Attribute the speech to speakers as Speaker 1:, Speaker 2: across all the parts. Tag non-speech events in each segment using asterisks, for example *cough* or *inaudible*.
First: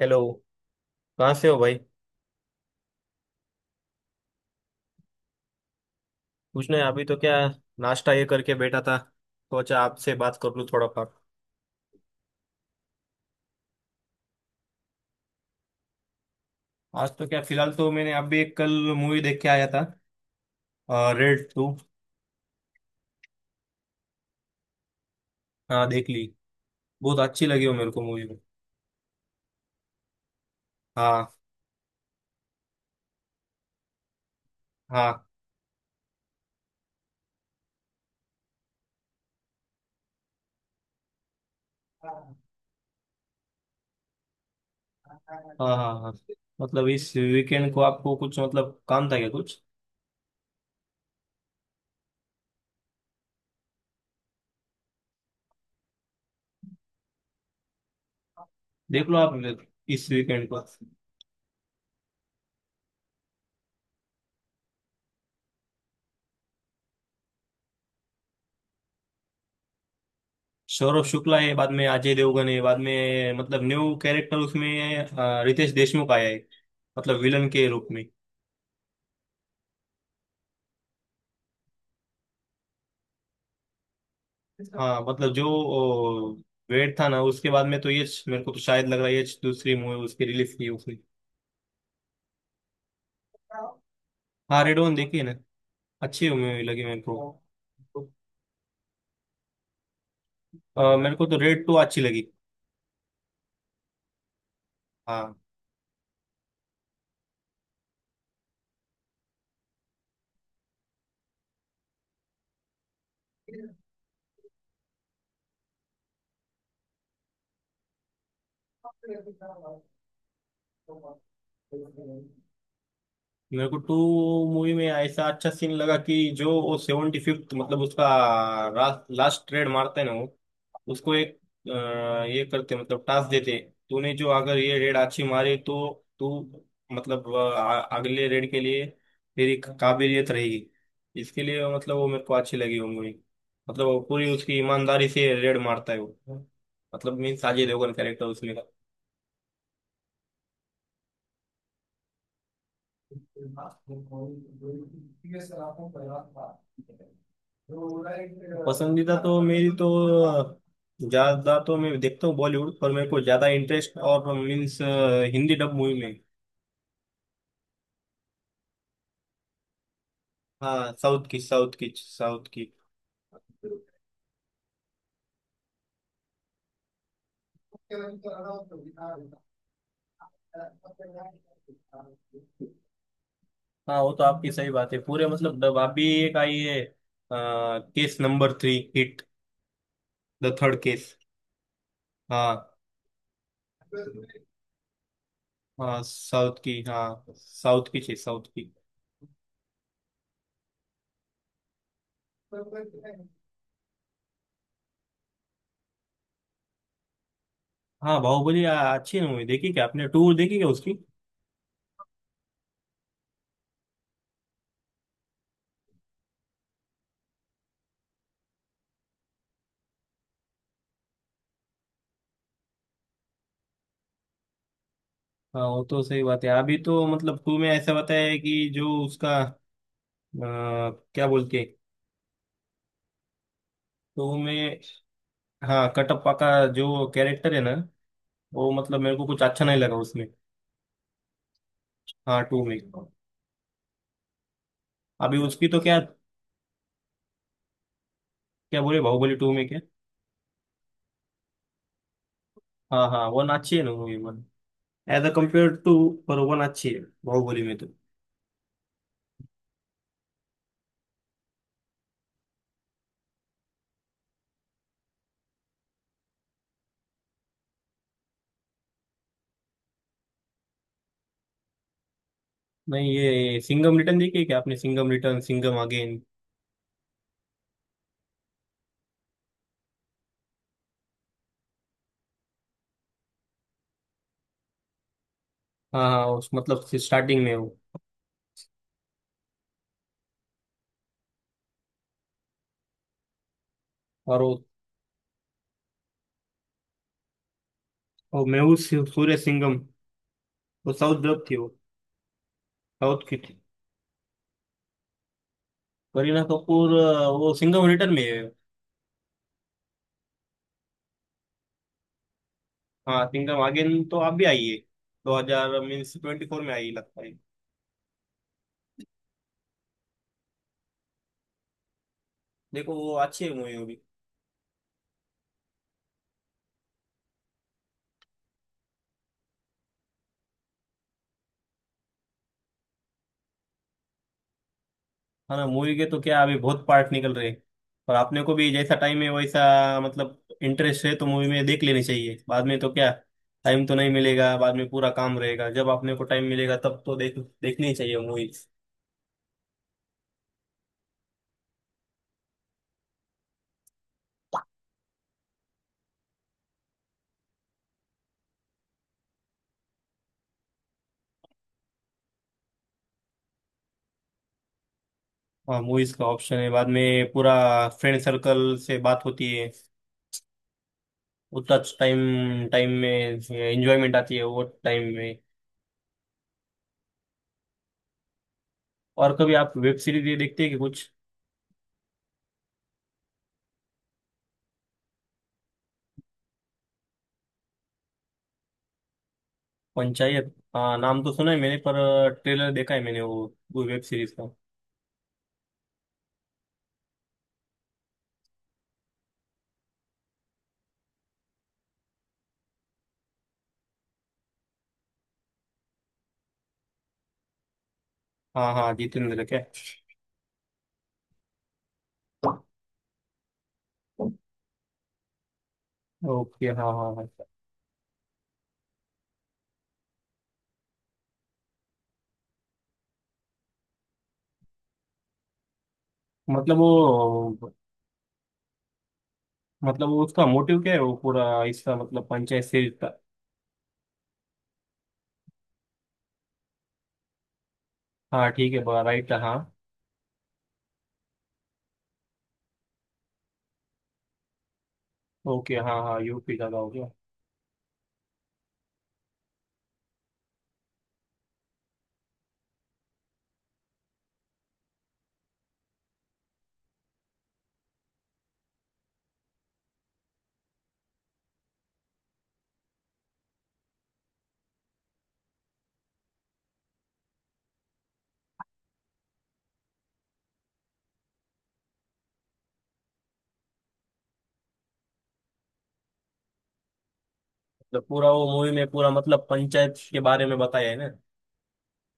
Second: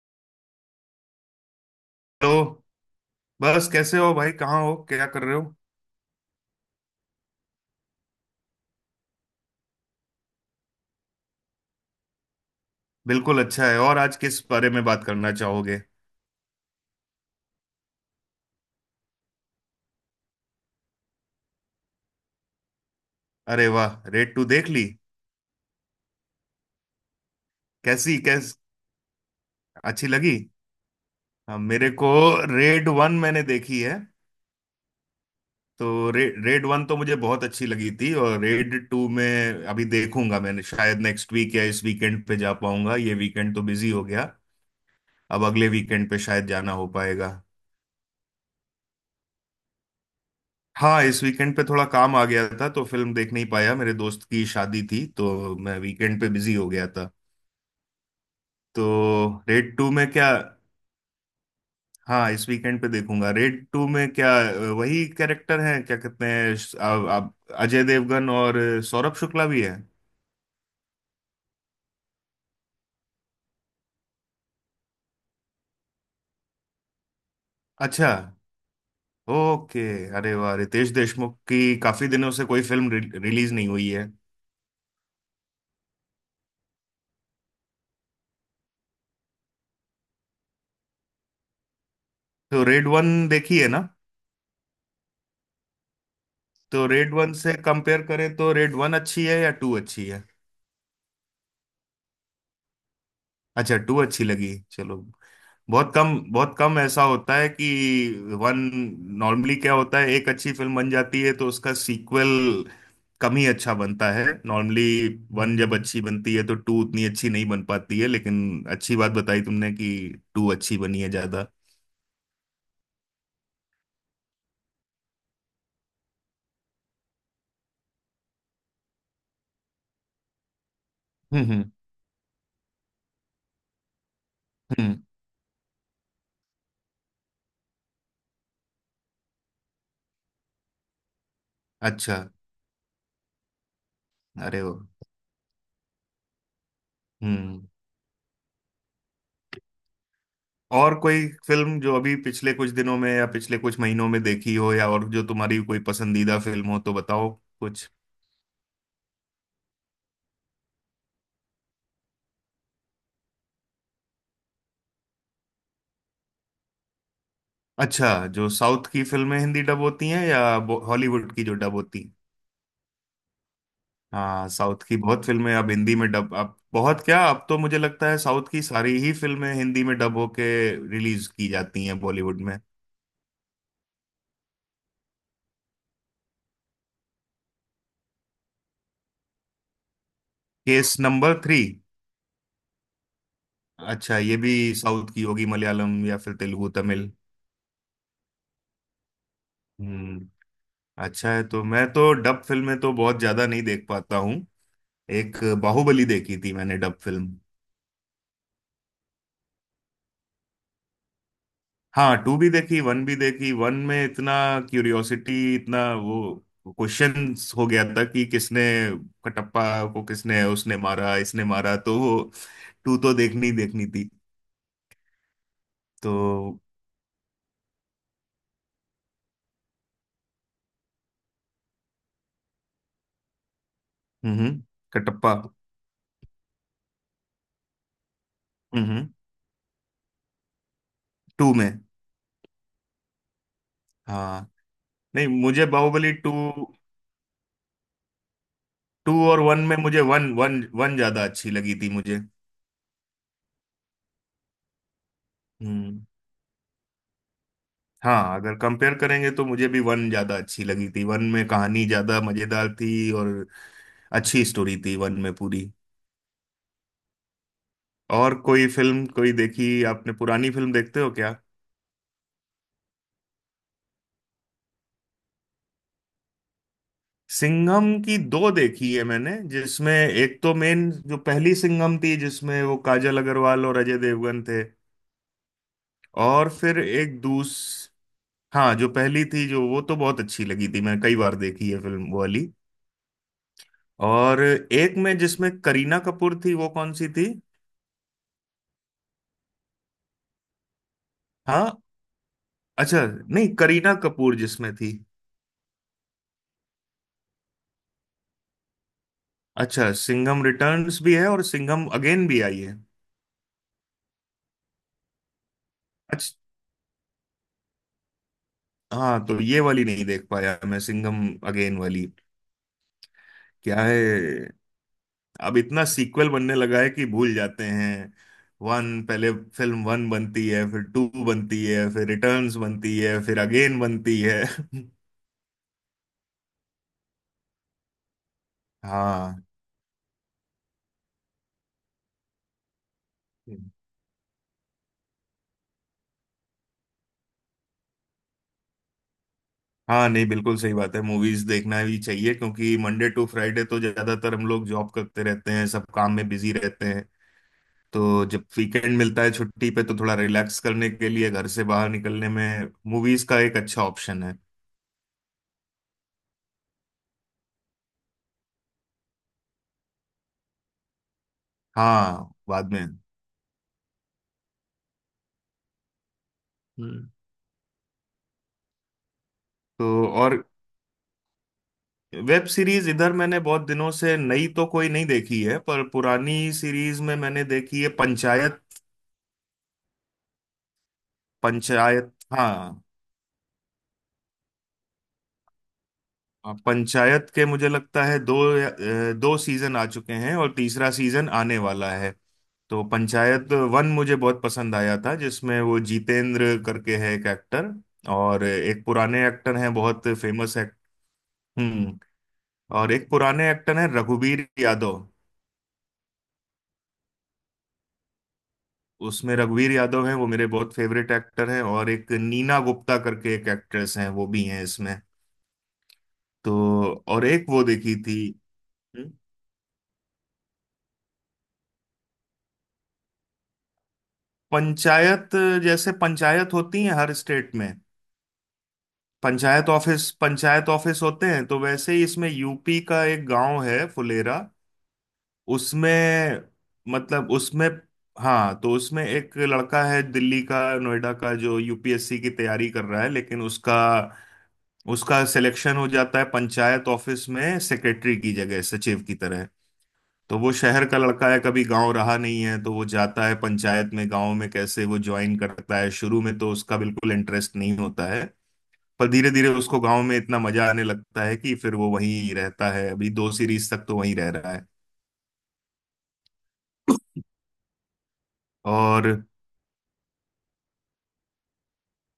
Speaker 1: Hello. कहाँ से हो भाई?
Speaker 2: हेलो। बस कैसे हो भाई कहाँ हो क्या कर रहे हो।
Speaker 1: कुछ नहीं, अभी तो क्या, नाश्ता ये करके बैठा था। सोचा आपसे बात कर लूँ थोड़ा बहुत।
Speaker 2: बिल्कुल अच्छा है। और आज किस बारे में बात करना चाहोगे।
Speaker 1: आज तो क्या, फिलहाल तो मैंने अभी एक कल मूवी देख के आया था। Raid two.
Speaker 2: अरे वाह रेड टू देख ली।
Speaker 1: हाँ, देख ली। बहुत अच्छी लगी हो मेरे को
Speaker 2: कैसी
Speaker 1: मूवी।
Speaker 2: कैस अच्छी लगी।
Speaker 1: हाँ।
Speaker 2: हाँ, मेरे को रेड वन मैंने देखी है।
Speaker 1: हाँ।
Speaker 2: तो रेड वन तो मुझे बहुत अच्छी लगी थी और रेड टू में अभी देखूंगा मैंने शायद नेक्स्ट वीक या इस वीकेंड
Speaker 1: हाँ।
Speaker 2: पे जा पाऊंगा। ये वीकेंड तो बिजी हो गया। अब अगले
Speaker 1: हाँ।
Speaker 2: वीकेंड
Speaker 1: हाँ।
Speaker 2: पे शायद जाना हो
Speaker 1: मतलब इस
Speaker 2: पाएगा।
Speaker 1: वीकेंड को आपको कुछ मतलब काम था क्या कुछ?
Speaker 2: हाँ इस वीकेंड पे थोड़ा काम आ गया था तो फिल्म देख नहीं पाया मेरे दोस्त की शादी थी तो मैं वीकेंड पे बिजी हो गया था। तो
Speaker 1: देख लो आप
Speaker 2: रेड टू में
Speaker 1: इस
Speaker 2: क्या।
Speaker 1: वीकेंड को।
Speaker 2: हाँ इस वीकेंड पे देखूंगा। रेड टू में क्या वही कैरेक्टर हैं क्या कहते हैं अजय देवगन और सौरभ शुक्ला भी है।
Speaker 1: सौरभ शुक्ला है बाद में, अजय देवगन है बाद में, मतलब न्यू कैरेक्टर उसमें रितेश देशमुख आया है। मतलब विलन के रूप में।
Speaker 2: अच्छा। ओके। अरे वाह रितेश देशमुख की काफी दिनों से कोई फिल्म रिलीज नहीं हुई है।
Speaker 1: हाँ, मतलब जो वेट था ना उसके बाद में, तो ये मेरे को तो शायद लग रहा है ये दूसरी मूवी उसकी रिलीज की उसकी।
Speaker 2: तो रेड वन देखी है ना।
Speaker 1: हाँ, रेड वन देखी है ना। अच्छी मूवी लगी
Speaker 2: तो
Speaker 1: मेरे
Speaker 2: रेड
Speaker 1: को।
Speaker 2: वन से कंपेयर करें तो रेड वन अच्छी है या टू अच्छी है।
Speaker 1: मेरे को तो रेड टू अच्छी लगी।
Speaker 2: अच्छा टू अच्छी लगी चलो।
Speaker 1: हाँ।
Speaker 2: बहुत कम ऐसा होता है कि वन नॉर्मली क्या होता है एक अच्छी फिल्म बन जाती है तो उसका सीक्वल कम ही अच्छा बनता है नॉर्मली। वन जब अच्छी बनती है तो टू उतनी अच्छी नहीं बन पाती है लेकिन अच्छी बात बताई तुमने कि टू अच्छी बनी है ज्यादा।
Speaker 1: मेरे को टू मूवी में ऐसा अच्छा सीन लगा कि जो वो 75th मतलब उसका लास्ट ट्रेड मारते हैं ना वो, उसको एक
Speaker 2: हम्म। हम्म।
Speaker 1: ये करते मतलब टास्क देते, तूने जो अगर ये रेड
Speaker 2: हम्म।
Speaker 1: अच्छी मारी तो तू, मतलब अगले रेड के लिए तेरी काबिलियत रहेगी इसके लिए, मतलब वो
Speaker 2: अच्छा।
Speaker 1: मेरे को अच्छी लगी वो मूवी। मतलब वो पूरी उसकी
Speaker 2: अरे वो।
Speaker 1: ईमानदारी से रेड मारता है वो, मतलब मीन्स अजय
Speaker 2: हम्म
Speaker 1: देवगन कैरेक्टर उसमें।
Speaker 2: और कोई फिल्म जो अभी पिछले कुछ दिनों में या पिछले कुछ महीनों में देखी हो या और जो तुम्हारी कोई पसंदीदा फिल्म हो तो बताओ कुछ।
Speaker 1: पसंदीदा तो मेरी तो ज्यादा तो मैं देखता हूँ बॉलीवुड, पर मेरे को ज्यादा इंटरेस्ट और मीन्स हिंदी डब मूवी में।
Speaker 2: अच्छा। जो साउथ की फिल्में हिंदी डब होती हैं या
Speaker 1: हाँ, साउथ
Speaker 2: हॉलीवुड
Speaker 1: की,
Speaker 2: की जो
Speaker 1: साउथ
Speaker 2: डब
Speaker 1: की,
Speaker 2: होती हैं।
Speaker 1: साउथ की।
Speaker 2: हाँ साउथ की बहुत फिल्में अब हिंदी में डब अब बहुत क्या अब तो मुझे लगता है साउथ की सारी ही फिल्में हिंदी में डब होके रिलीज की जाती हैं बॉलीवुड में।
Speaker 1: हाँ, वो तो आपकी सही बात है। पूरे मतलब डब आप भी एक आई है, case number three, hit the third
Speaker 2: case
Speaker 1: case.
Speaker 2: Number three.
Speaker 1: हाँ,
Speaker 2: अच्छा ये भी साउथ की होगी मलयालम
Speaker 1: हाँ
Speaker 2: या फिर
Speaker 1: साउथ
Speaker 2: तेलुगु
Speaker 1: की,
Speaker 2: तमिल।
Speaker 1: हाँ साउथ की चाहिए साउथ की।
Speaker 2: हम्म। अच्छा है तो मैं तो डब फिल्में तो बहुत ज्यादा नहीं देख पाता हूँ। एक बाहुबली देखी थी मैंने डब फिल्म।
Speaker 1: हाँ, बाहुबली अच्छी मूवी। देखी क्या आपने टूर? देखी क्या उसकी?
Speaker 2: हाँ टू भी देखी वन में इतना क्यूरियोसिटी इतना वो क्वेश्चंस हो गया था कि किसने कटप्पा को किसने उसने मारा इसने मारा तो वो टू तो देखनी ही देखनी थी।
Speaker 1: हाँ, वो तो सही बात है।
Speaker 2: तो।
Speaker 1: अभी तो मतलब टू में ऐसा बताया है कि जो उसका क्या बोलते हैं, तो
Speaker 2: हम्म।
Speaker 1: मैं।
Speaker 2: कटप्पा।
Speaker 1: हाँ, कटप्पा का जो कैरेक्टर है ना, वो मतलब
Speaker 2: हम्म।
Speaker 1: मेरे को कुछ अच्छा नहीं लगा उसमें।
Speaker 2: टू में।
Speaker 1: हाँ, टू में।
Speaker 2: हाँ नहीं
Speaker 1: अभी
Speaker 2: मुझे
Speaker 1: उसकी तो क्या,
Speaker 2: बाहुबली टू।
Speaker 1: क्या बोले
Speaker 2: टू
Speaker 1: बाहुबली
Speaker 2: और
Speaker 1: टू
Speaker 2: वन
Speaker 1: में
Speaker 2: में
Speaker 1: क्या।
Speaker 2: मुझे वन वन वन ज्यादा अच्छी लगी थी मुझे।
Speaker 1: हाँ हाँ, वन अच्छी है ना movie, one as a compare to.
Speaker 2: हम्म।
Speaker 1: पर वन अच्छी है बाहुबली में तो।
Speaker 2: हाँ अगर कंपेयर करेंगे तो मुझे भी वन ज्यादा अच्छी लगी थी वन में कहानी ज्यादा मजेदार थी और अच्छी स्टोरी थी वन में पूरी। और कोई फिल्म कोई देखी आपने पुरानी फिल्म देखते हो क्या।
Speaker 1: नहीं, ये सिंघम रिटर्न देखी है क्या आपने? Singham return, Singham again.
Speaker 2: सिंघम की दो देखी है मैंने जिसमें एक तो मेन जो पहली सिंघम थी जिसमें वो काजल अग्रवाल और अजय देवगन थे।
Speaker 1: हाँ हाँ, उस
Speaker 2: और फिर
Speaker 1: मतलब
Speaker 2: एक
Speaker 1: स्टार्टिंग
Speaker 2: दूस।
Speaker 1: में वो।
Speaker 2: हाँ जो पहली थी जो वो तो बहुत अच्छी लगी थी मैंने कई बार देखी है फिल्म वो वाली। और
Speaker 1: और
Speaker 2: एक में जिसमें करीना कपूर थी वो कौन सी थी।
Speaker 1: वो मेहुल सूर्य सिंघम, वो साउथ डब थी
Speaker 2: हाँ।
Speaker 1: वो।
Speaker 2: अच्छा
Speaker 1: साउथ की
Speaker 2: नहीं
Speaker 1: थी।
Speaker 2: करीना कपूर जिसमें थी।
Speaker 1: करीना कपूर, वो सिंघम रिटर्न में है।
Speaker 2: अच्छा सिंघम रिटर्न्स भी है और सिंघम अगेन भी आई है।
Speaker 1: हाँ, किंगडम अगेन तो आप भी आइए। दो हजार मीन्स
Speaker 2: अच्छा।
Speaker 1: ट्वेंटी फोर में आई लगता है।
Speaker 2: हाँ तो ये वाली नहीं देख पाया मैं सिंघम अगेन वाली।
Speaker 1: देखो, वो अच्छी है मूवी
Speaker 2: क्या
Speaker 1: होगी।
Speaker 2: है। अब इतना सीक्वल बनने लगा है कि भूल जाते हैं। वन पहले फिल्म वन बनती है फिर टू बनती है फिर रिटर्न्स बनती है फिर अगेन बनती है। *laughs*
Speaker 1: है ना, मूवी के तो क्या अभी बहुत पार्ट निकल रहे हैं। और आपने को भी जैसा टाइम है
Speaker 2: हाँ।
Speaker 1: वैसा मतलब इंटरेस्ट है तो मूवी में देख लेनी चाहिए, बाद में तो क्या टाइम तो नहीं मिलेगा। बाद में पूरा काम रहेगा, जब आपने को टाइम मिलेगा तब तो देखनी ही चाहिए मूवीज।
Speaker 2: हाँ नहीं बिल्कुल सही बात है मूवीज देखना भी चाहिए क्योंकि मंडे टू फ्राइडे तो ज्यादातर हम लोग जॉब करते रहते हैं सब काम में बिजी रहते हैं। तो जब वीकेंड मिलता है छुट्टी पे तो थोड़ा रिलैक्स करने के लिए घर से बाहर निकलने में मूवीज का एक अच्छा ऑप्शन है।
Speaker 1: हाँ, मूवीज का ऑप्शन है, बाद में पूरा फ्रेंड सर्कल से बात होती है, उतना
Speaker 2: हाँ
Speaker 1: टाइम
Speaker 2: बाद में।
Speaker 1: टाइम में एंजॉयमेंट आती है वो टाइम में।
Speaker 2: हम्म।
Speaker 1: और कभी आप वेब
Speaker 2: तो
Speaker 1: सीरीज ये
Speaker 2: और।
Speaker 1: देखते हैं कि कुछ?
Speaker 2: वेब सीरीज इधर मैंने बहुत दिनों से नई तो कोई नहीं देखी है पर पुरानी सीरीज में मैंने देखी है पंचायत।
Speaker 1: पंचायत, हाँ नाम तो सुना है मैंने,
Speaker 2: पंचायत
Speaker 1: पर ट्रेलर
Speaker 2: हाँ।
Speaker 1: देखा है मैंने वो वेब सीरीज का।
Speaker 2: हाँ, पंचायत के मुझे लगता है दो सीजन आ चुके हैं और तीसरा सीजन आने वाला है। तो पंचायत वन मुझे बहुत पसंद आया था जिसमें वो जितेंद्र करके है एक एक्टर और
Speaker 1: हाँ
Speaker 2: एक
Speaker 1: हाँ,
Speaker 2: पुराने
Speaker 1: जितेंद्र
Speaker 2: एक्टर
Speaker 1: क्या।
Speaker 2: हैं बहुत फेमस एक्ट। हम्म। और एक पुराने एक्टर हैं रघुवीर यादव।
Speaker 1: ओके हाँ हाँ हाँ।
Speaker 2: उसमें रघुवीर यादव हैं वो मेरे बहुत फेवरेट एक्टर हैं और एक नीना गुप्ता करके एक एक्ट्रेस हैं वो भी हैं इसमें।
Speaker 1: मतलब
Speaker 2: तो। और एक वो
Speaker 1: वो,
Speaker 2: देखी थी। हम्म?
Speaker 1: मतलब वो उसका मोटिव क्या है वो पूरा इसका, मतलब पंचायत सीरीज का।
Speaker 2: पंचायत। जैसे पंचायत होती है हर स्टेट में
Speaker 1: हाँ ठीक है, राइट, हाँ।
Speaker 2: पंचायत ऑफिस होते हैं तो वैसे ही इसमें यूपी का एक गांव है फुलेरा
Speaker 1: ओके हाँ हाँ,
Speaker 2: उसमें।
Speaker 1: यूपी का गाँव क्या।
Speaker 2: मतलब उसमें। हाँ तो उसमें एक लड़का है दिल्ली का नोएडा का जो यूपीएससी की तैयारी कर रहा है लेकिन उसका उसका सिलेक्शन हो जाता है पंचायत ऑफिस में सेक्रेटरी की जगह सचिव की तरह। तो वो शहर का लड़का है कभी गांव रहा नहीं है तो वो जाता है पंचायत में गांव में कैसे वो ज्वाइन करता है शुरू में तो उसका बिल्कुल इंटरेस्ट नहीं होता है। पर धीरे धीरे उसको गांव में इतना मजा आने लगता है कि फिर वो वहीं रहता है अभी दो सीरीज तक तो वहीं रह रहा है।
Speaker 1: मतलब पूरा वो मूवी में पूरा
Speaker 2: और
Speaker 1: मतलब पंचायत के बारे में बताया है ना।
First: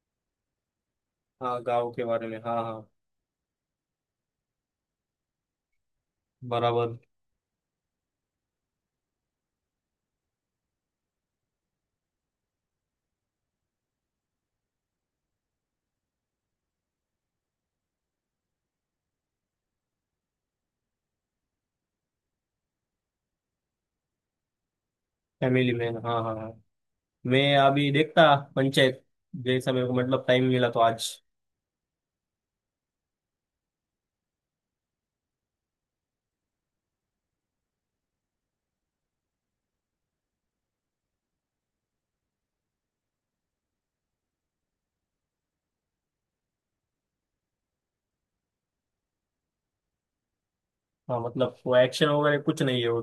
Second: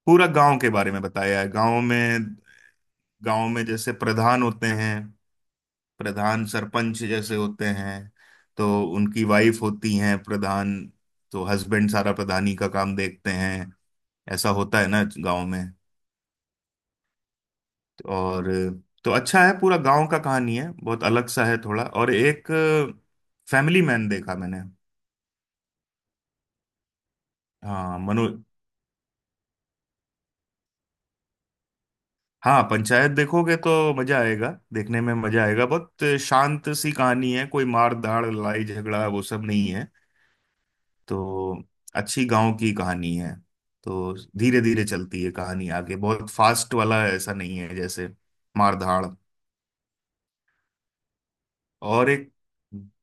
Speaker 2: पूरा गांव के बारे में बताया है
Speaker 1: हाँ, गाँव के बारे में, हाँ हाँ।
Speaker 2: गांव में जैसे प्रधान होते हैं। प्रधान
Speaker 1: बराबर।
Speaker 2: सरपंच जैसे होते हैं। तो उनकी वाइफ होती हैं प्रधान। तो हस्बैंड सारा प्रधानी का काम देखते हैं। ऐसा होता है ना गांव में। और। तो अच्छा है पूरा गांव का कहानी है बहुत अलग सा है थोड़ा और एक फैमिली मैन देखा मैंने।
Speaker 1: फैमिली मैन, हाँ हाँ हाँ। मैं अभी
Speaker 2: हाँ
Speaker 1: देखता
Speaker 2: मनोज।
Speaker 1: पंचायत, जैसा मेरे को मतलब टाइम मिला तो आज।
Speaker 2: हाँ पंचायत देखोगे तो मजा आएगा। देखने में मजा आएगा बहुत शांत सी कहानी है कोई मार धाड़ लड़ाई झगड़ा वो सब नहीं है। तो अच्छी गांव की कहानी है। तो धीरे धीरे चलती है कहानी आगे बहुत फास्ट वाला ऐसा नहीं है जैसे मार धाड़।
Speaker 1: हाँ, मतलब वो एक्शन
Speaker 2: और एक।
Speaker 1: वगैरह कुछ नहीं है वो,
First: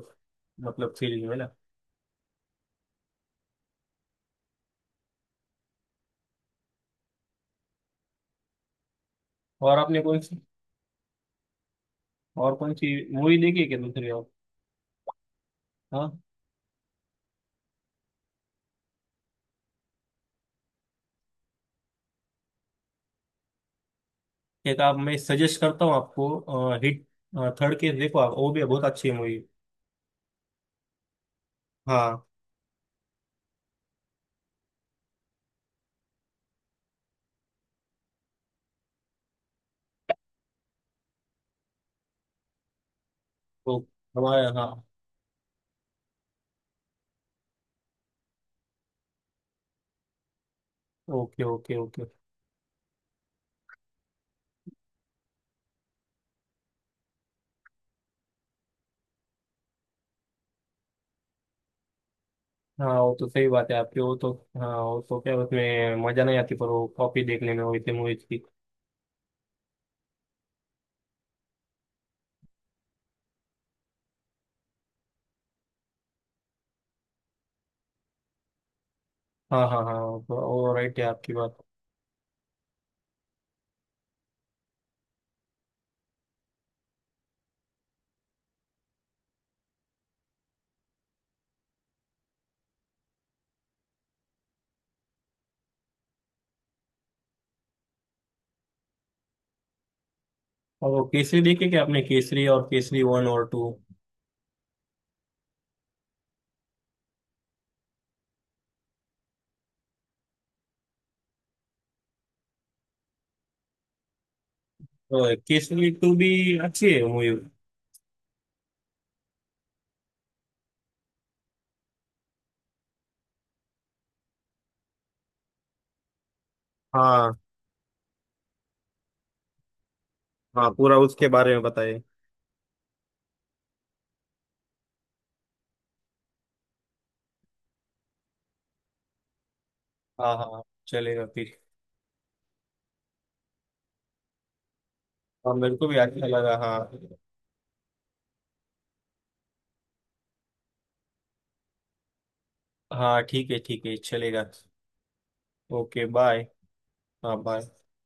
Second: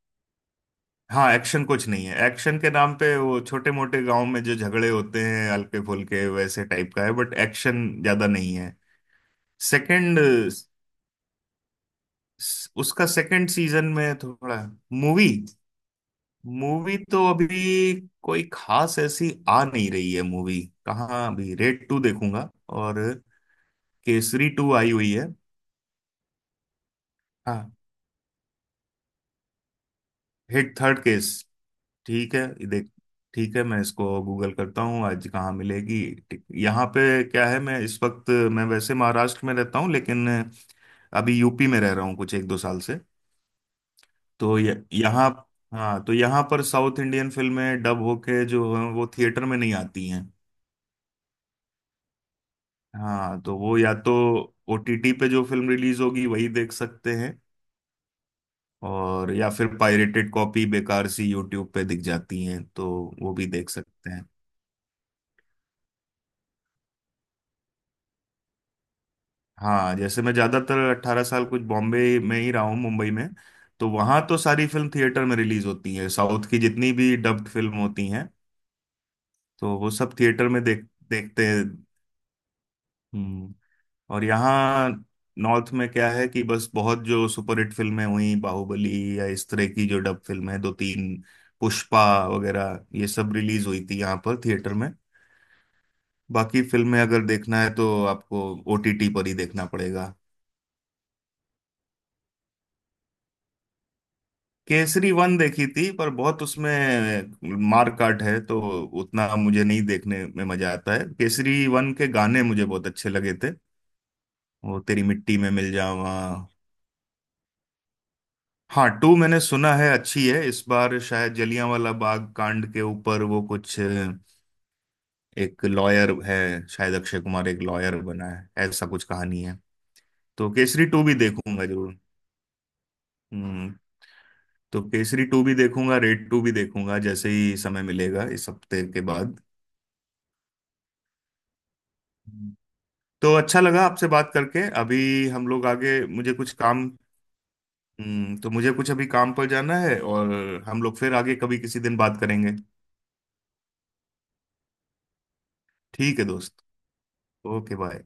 Speaker 1: मतलब सीरीज
Speaker 2: हाँ
Speaker 1: में ना।
Speaker 2: एक्शन कुछ नहीं है एक्शन के नाम पे वो छोटे मोटे गांव में जो झगड़े होते हैं हल्के फुल्के वैसे टाइप का है बट एक्शन ज्यादा नहीं है।
Speaker 1: और आपने
Speaker 2: सेकंड।
Speaker 1: कौन सी, और कौन सी
Speaker 2: उसका
Speaker 1: मूवी
Speaker 2: सेकंड
Speaker 1: देखी है क्या
Speaker 2: सीजन
Speaker 1: दूसरी
Speaker 2: में
Speaker 1: और।
Speaker 2: थोड़ा। मूवी।
Speaker 1: हाँ,
Speaker 2: मूवी तो अभी कोई खास ऐसी आ नहीं रही है मूवी। कहाँ अभी रेड टू देखूंगा और केसरी टू
Speaker 1: एक
Speaker 2: आई
Speaker 1: आप
Speaker 2: हुई
Speaker 1: मैं
Speaker 2: है।
Speaker 1: सजेस्ट करता हूँ आपको हिट
Speaker 2: हाँ।
Speaker 1: Third case. देखो आप, वो भी बहुत अच्छी मूवी है।
Speaker 2: Hit third case.
Speaker 1: हाँ
Speaker 2: ठीक है ये देख। ठीक है मैं इसको गूगल करता हूँ आज कहाँ मिलेगी। यहाँ पे क्या है मैं इस वक्त मैं वैसे महाराष्ट्र में रहता हूँ लेकिन अभी यूपी में रह रहा हूँ कुछ एक दो साल से।
Speaker 1: वो, हमारे
Speaker 2: तो ये
Speaker 1: हाँ।
Speaker 2: यहाँ। हाँ तो यहाँ पर साउथ इंडियन फिल्में डब होके जो हैं, वो थिएटर में नहीं आती हैं।
Speaker 1: Okay okay okay.
Speaker 2: हाँ तो वो या तो ओटीटी पे जो फिल्म रिलीज होगी वही देख सकते हैं। और या फिर पायरेटेड कॉपी बेकार सी यूट्यूब पे दिख जाती हैं तो
Speaker 1: हाँ, वो तो
Speaker 2: वो भी
Speaker 1: सही बात
Speaker 2: देख
Speaker 1: है आपकी
Speaker 2: सकते
Speaker 1: वो
Speaker 2: हैं।
Speaker 1: तो। हाँ, वो तो क्या उसमें मजा नहीं आती पर वो कॉपी देखने में वैसे मूवीज की।
Speaker 2: हाँ जैसे मैं ज्यादातर 18 साल कुछ बॉम्बे में ही रहा हूँ मुंबई में। तो वहां तो सारी फिल्म थिएटर में रिलीज होती है साउथ की जितनी भी डब्ड फिल्म होती हैं।
Speaker 1: हाँ
Speaker 2: तो
Speaker 1: हाँ
Speaker 2: वो
Speaker 1: हाँ,
Speaker 2: सब थिएटर में
Speaker 1: वो
Speaker 2: देख
Speaker 1: राइट है आपकी
Speaker 2: देखते
Speaker 1: बात।
Speaker 2: हैं। हम्म, और यहाँ नॉर्थ में क्या है कि बस बहुत जो सुपरहिट फिल्में हुई बाहुबली या इस तरह की जो डब फिल्में हैं, दो तीन पुष्पा वगैरह ये सब रिलीज हुई थी यहाँ पर थिएटर में। बाकी फिल्में अगर देखना है तो आपको ओटीटी पर ही देखना पड़ेगा।
Speaker 1: और वो केसरी देखी क्या आपने, केसरी और केसरी वन और टू?
Speaker 2: केसरी वन देखी थी पर बहुत उसमें मार काट है तो उतना मुझे नहीं देखने में मजा आता है केसरी वन के गाने मुझे बहुत अच्छे लगे थे। वो तेरी मिट्टी में मिल
Speaker 1: केसरी टू
Speaker 2: जावा।
Speaker 1: भी अच्छी है मूवी।
Speaker 2: हाँ टू मैंने सुना है अच्छी है इस बार शायद जलियांवाला बाग कांड के ऊपर वो कुछ एक लॉयर है शायद अक्षय
Speaker 1: हाँ।
Speaker 2: कुमार एक लॉयर बना है ऐसा कुछ कहानी है। तो
Speaker 1: हाँ,
Speaker 2: केसरी
Speaker 1: पूरा
Speaker 2: टू भी
Speaker 1: उसके बारे में
Speaker 2: देखूंगा जरूर।
Speaker 1: बताइए।
Speaker 2: हम्म। तो केसरी टू भी देखूंगा रेड टू भी देखूंगा जैसे ही समय मिलेगा इस हफ्ते के बाद।
Speaker 1: हाँ हाँ, चलेगा फिर।
Speaker 2: तो अच्छा लगा आपसे बात करके अभी हम
Speaker 1: हाँ,
Speaker 2: लोग
Speaker 1: मेरे को भी
Speaker 2: आगे
Speaker 1: अच्छा
Speaker 2: मुझे कुछ
Speaker 1: लगा, हाँ।
Speaker 2: काम। तो मुझे कुछ अभी काम पर जाना है और हम लोग फिर आगे कभी किसी दिन बात करेंगे।
Speaker 1: हाँ ठीक है चलेगा। ओके
Speaker 2: ठीक है
Speaker 1: बाय।
Speaker 2: दोस्त।
Speaker 1: हाँ बाय।
Speaker 2: Okay bye.